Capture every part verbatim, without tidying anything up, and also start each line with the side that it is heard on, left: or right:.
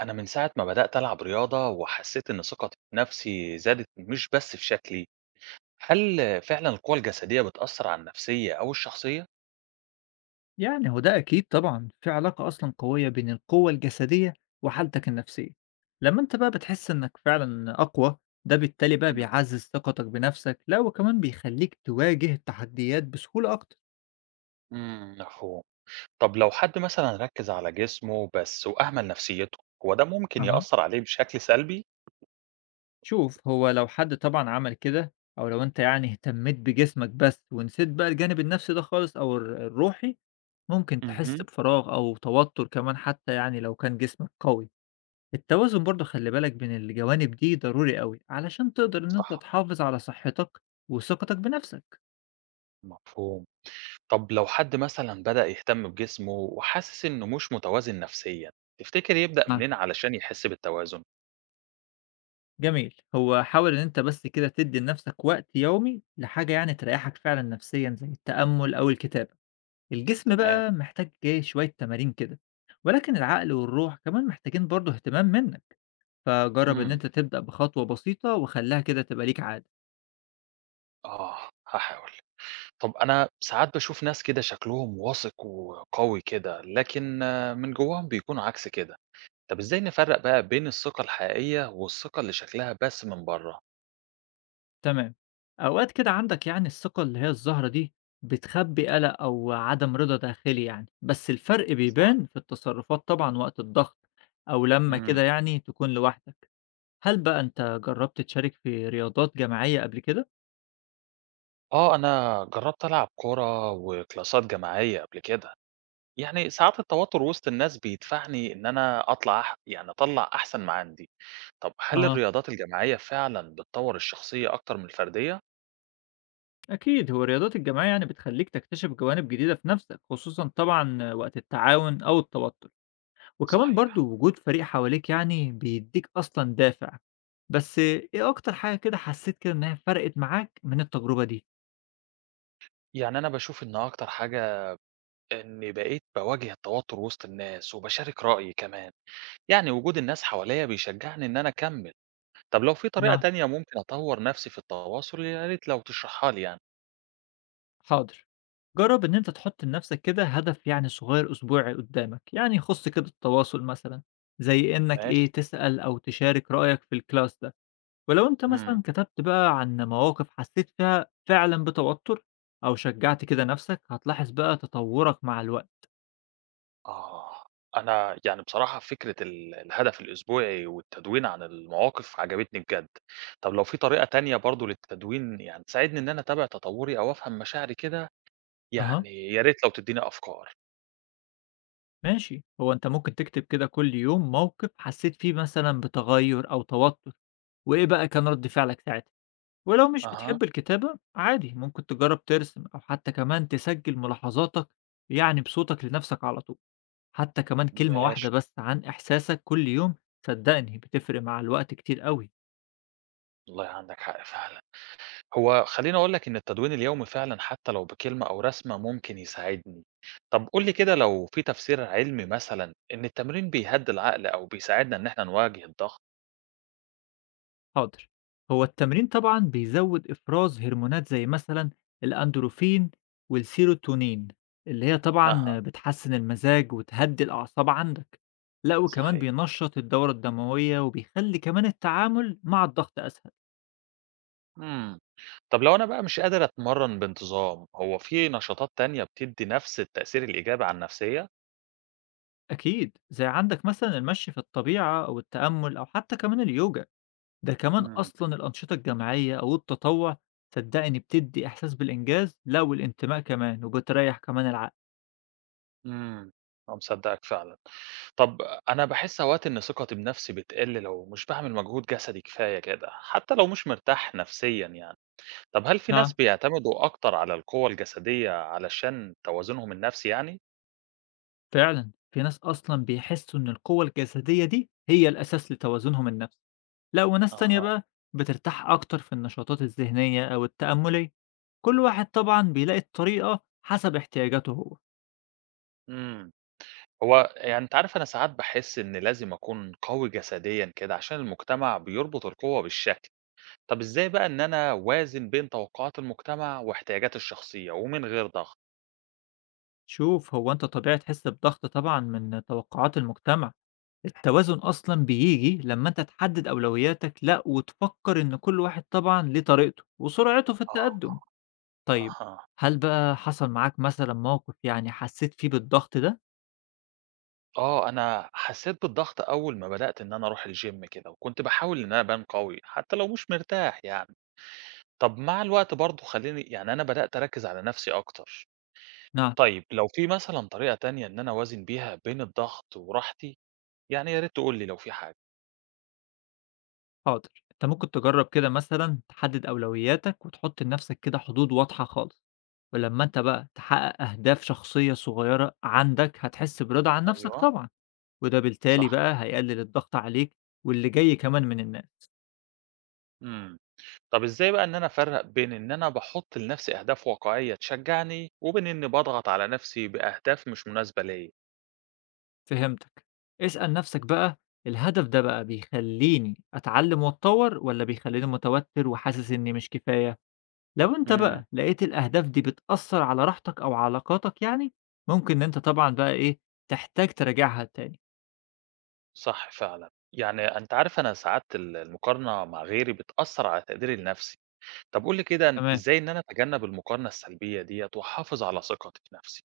right: أنا من ساعة ما بدأت ألعب رياضة وحسيت إن ثقتي في نفسي زادت مش بس في شكلي، هل فعلا القوة الجسدية بتأثر على النفسية أو الشخصية؟
left: يعني هو ده أكيد طبعًا، في علاقة أصلًا قوية بين القوة الجسدية وحالتك النفسية. لمّا أنت بقى بتحس إنك فعلًا أقوى، ده بالتالي بقى
right: مم.
left: بيعزّز ثقتك بنفسك، لأ وكمان بيخلّيك تواجه التحديات بسهولة أكتر.
right: امم مفهوم، طب لو حد مثلا ركز على جسمه بس وأهمل نفسيته، هو ده ممكن
left: أها.
right: يأثر عليه بشكل سلبي؟
left: شوف، هو لو حد طبعًا عمل كده أو لو أنت يعني اهتميت بجسمك بس ونسيت بقى الجانب النفسي ده خالص أو الر الروحي، ممكن تحس
right: مهم.
left: بفراغ أو توتر كمان حتى يعني لو كان جسمك قوي. التوازن برضه خلي بالك بين الجوانب دي ضروري قوي علشان تقدر إن أنت
right: صح.
left: تحافظ على صحتك وثقتك بنفسك.
right: مفهوم، طب لو حد مثلا بدأ يهتم بجسمه وحاسس إنه مش متوازن نفسيا، تفتكر يبدأ
left: نعم.
right: منين علشان يحس بالتوازن؟
left: جميل، هو حاول إن أنت بس كده تدي لنفسك وقت يومي لحاجة يعني تريحك فعلا نفسيا زي التأمل أو الكتابة. الجسم
right: تمام،
left: بقى محتاج إيه شوية تمارين كده، ولكن العقل والروح كمان محتاجين برضه اهتمام منك. فجرب إن
right: امم
left: أنت تبدأ بخطوة بسيطة وخليها كده تبقى ليك عادة.
right: آه هحاول. طب أنا ساعات باشوف ناس كده شكلهم واثق وقوي كده، لكن آه، من جواهم بيكونوا عكس كده، طب إزاي نفرّق بقى بين الثقة الحقيقية والثقة اللي شكلها بس من برّه؟
left: تمام. أوقات كده عندك يعني الثقة اللي هي الزهرة دي بتخبّي قَلَق أو عدم رضا داخلي يعني، بس الفرق
right: صح.
left: بيبان في التصرفات طبعًا وقت الضغط أو لمّا
right: إمم.
left: كده يعني تكون لوحدك. هل بقى أنت جرّبت تشارك في رياضات جماعية قبل كده؟
right: آه، أنا جرّبت ألعب كورة وكلاسات جماعية قبل كده، يعني ساعات التوتر وسط الناس بيدفعني إن أنا أطلع أح يعني أطلّع أحسن ما عندي، طب هل
left: أها،
right: الرياضات الجماعية فعلًا بتطوّر الشخصية أكتر من الفردية؟
left: أكيد. هو الرياضات الجماعية يعني بتخلّيك تكتشف جوانب جديدة في نَفْسك، خصوصًا طبعًا وقت التعاون أو التوتر. وكمان
right: صحيح.
left: برضو وجود فريق حواليك يعني بيديك أصلا دافع. بس إيه أكتر حاجة كده حسيت كده إنها فرقت معاك من التجربة دي؟
right: يعني أنا باشوف إن أكتر حاجة إني بقيت باواجه التوتر وسط الناس وباشارك رأيي كمان، يعني وجود الناس حواليّا بيشجعني إن أنا أكمل، طب لو في طريقة
left: نعم.
right: تانية ممكن أطوّر نفسي في التواصل يا ريت لو تشرحها لي يعني.
left: حاضر. جرب إن أنت تحط لنفسك كده هدف يعني صغير أسبوعي قدامك يعني يخص كده التواصل مثلا، زي إنك
right: ماشي،
left: إيه تسأل أو تشارك رأيك في الكلاس ده. ولو أنت
right: إمم.
left: مثلا كتبت بقى عن مواقف حسيت فيها فعلا بتوتر أو شجعت كده نفسك هتلاحظ بقى تطورك مع الوقت.
right: آه، أنا يعني بصراحة فكرة ال الهدف الأسبوعي والتدوين عن المواقف عجبتني بجد، طب لو في طريقة تانية برضه للتدوين يعني تساعدني إن أنا أتابع تطوري أو أفهم مشاعري كده،
left: أها.
right: يعني يا ريت لو تدّيني أفكار.
left: ماشي، هو أنت ممكن تكتب كده كل يوم موقف حسيت فيه مثلًا بتغيُّر أو توتُّر، وإيه بقى كان رَد فعلك ساعتها. ولو مش
right: أها،
left: بتحب الكتابة عادي ممكن تجرّب ترسم أو حتى كمان تسجّل ملاحظاتك يعني بصوتك لنَفْسك على طول، حتى كمان كلمة واحدة
right: ماشي،
left: بس عن إحساسك كل يوم. صدّقني بتفرق مع الوقت كتير أوي.
right: والله عندك حق فعلًا. هو خلّيني أقول لك إن التدوين اليومي فعلًا حتى لو بكلمة أو رسمة ممكن يساعدني. طب قُل لي كده لو في تفسير علمي مثلًا إن التمرين بيهدّي العقل أو بيساعدنا إن إحنا نواجه الضغط؟
left: حاضر. هو التمرين طبعا بيزود افراز هرمونات زي مثلا الاندروفين والسيروتونين اللي هي طبعا
right: أها،
left: بتحسن المزاج وتهدي الاعصاب عندك. لا وكمان
right: صحيح.
left: بينشط الدورة الدموية وبيخلي كمان التعامل مع الضغط اسهل.
right: إمم. طب لو أنا بقى مش قادر أتمرّن بانتظام، هو في نشاطات تانية بتدّي نفس التأثير الإيجابي على النفسية؟
left: اكيد، زي عندك مثلا المشي في الطبيعة او التأمل او حتى كمان اليوجا. ده كمان
right: إمم،
left: اصلا الانشطة الجماعية او التطوع، صدقني بتدي احساس بالانجاز، لا والانتماء كمان وبتريح كمان العقل.
right: إمم. آه، مصدّقك فعلًا. طب أنا باحس أوقات إن ثقتي بنفسي بتقِل لو مش باعمل مجهود جسدي كفاية كده، حتى لو مش مرتاح نفسيًا يعني. طب هل في ناس
left: نعم،
right: بيعتمدوا أكتر على القوة الجسدية علشان توازنهم النفسي يعني؟
left: فعلًا، في ناس أصلًا بيحسّوا إن القوة الجسدية دي هي الأساس لتوازنهم النفسي، لا وناس تانية
right: أها،
left: بقى بترتاح أكتر في النشاطات الذهنية أو التأمُّلية. كل واحد طبعًا بيلاقي الطريقة حسب احتياجاته هو.
right: إمم، هو يعني أنت عارف أنا ساعات باحس إن لازم أكون قوي جسديًا كده عشان المجتمع بيربط القوة بالشكل، طب إزاي بقى إن أنا أوازن بين توقعات المجتمع واحتياجاتي الشخصية ومن غير ضغط؟
left: شوف، هو أنت طبيعي تحس بضغط طبعًا من توقعات المجتمع، التوازن أصلًا بييجي لمّا أنت تحدد أولوياتك، لأ وتفكّر إن كل واحد طبعًا ليه طريقته وسرعته في
right: آه،
left: التقدُّم. طيب،
right: أها،
left: هل بقى حصل معاك مثلًا موقف يعني حسّيت فيه بالضغط ده؟
right: آه، أنا حسيت بالضغط أول ما بدأت إن أنا أروح الgym كده، وكنت باحاول إن أنا أبان قوي حتى لو مش مرتاح يعني، طب مع الوقت برضه خلّيني يعني أنا بدأت أركّز على نفسي أكتر.
left: نعم.
right: طيب لو في مثلًا طريقة تانية إن أنا أوازن بيها بين الضغط وراحتي، يعني يا ريت تقول لي لو في حاجة.
left: حاضر. انت ممكن تجرب كده مثلا تحدد اولوياتك وتحط لنفسك كده حدود واضحة خالص. ولما انت بقى تحقق اهداف شخصية صغيرة عندك هتحس برضا عن نفسك
right: أيوه،
left: طبعا، وده بالتالي
right: صح،
left: بقى هيقلل الضغط عليك واللي جاي كمان من الناس.
right: إمم. طب إزاي بقى إن أنا أفرّق بين إن أنا باحُط لنفسي أهداف واقعية تشجّعني، وبين إني باضغط على نفسي بأهداف مش مناسبة ليّا؟
left: فهمتك. اسأل نفسك بقى، الهدف ده بقى بيخليني اتعلم واتطور ولا بيخليني متوتر وحاسس اني مش كفاية؟ لو انت
right: إمم،
left: بقى لقيت الاهداف دي بتأثر على راحتك او علاقاتك يعني، ممكن ان انت طبعا بقى ايه تحتاج تراجعها تاني.
right: صح فعلًا. يعني أنت عارف أنا ساعات ال المقارنة مع غيري بتأثّر على تقديري لنفسي. طب قُل لي كده
left: تمام.
right: إزاي إن أنا أتجنّب المقارنة السلبية ديّة، وأحافظ على ثقتي في نفسي؟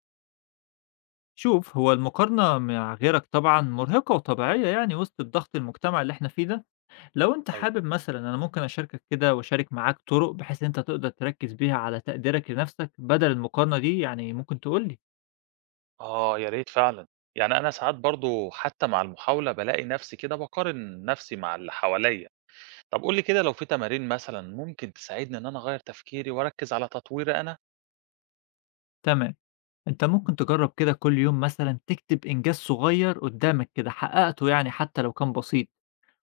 left: شوف، هو المقارنة مع غيرك طبعًا مرهقة وطبيعية يعني وسط الضغط المجتمع اللي إحنا فيه ده. لو أنت
right: أيوه.
left: حابب مثلًا أنا ممكن أشاركك كده وأشارك معاك طرق بحيث إن أنت تقدر تركّز بيها على تقديرك لنَفْسك بدل المقارنة دي، يعني ممكن تقول لي؟
right: آه، يا ريت فعلًا. يعني أنا ساعات برضه حتى مع المحاولة بالاقي نفسي كده باقارن نفسي مع اللي حواليّا. طب قُل لي كده لو في تمارين مثلًا ممكن تساعدني إن أنا أغيّر تفكيري وأركّز على تطويري أنا؟
left: تمام. أنت ممكن تجرّب كده كل يوم مثلًا تكتب إنجاز صغير قدّامك كده حققته يعني حتى لو كان بسيط.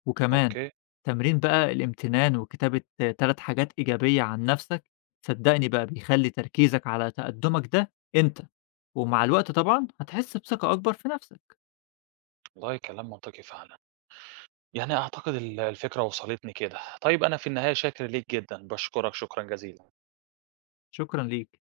left: وكمان
right: أوكي،
left: تمرين بقى الامتنان وكتابة 3 حاجات إيجابية عن نفسك، صدّقني بقى بيخلّي تركيزك على تقدُّمك ده أنت، ومع الوقت طبعًا هتحس بثقة أكبر في نفسك.
right: والله كلام منطقي فعلًا. يعني أعتقد ال الفكرة وصلتني كده. طيب أنا في النهاية شاكر ليك جدًا، باشكرك شكرًا جزيلًا.
left: شكرًا ليك.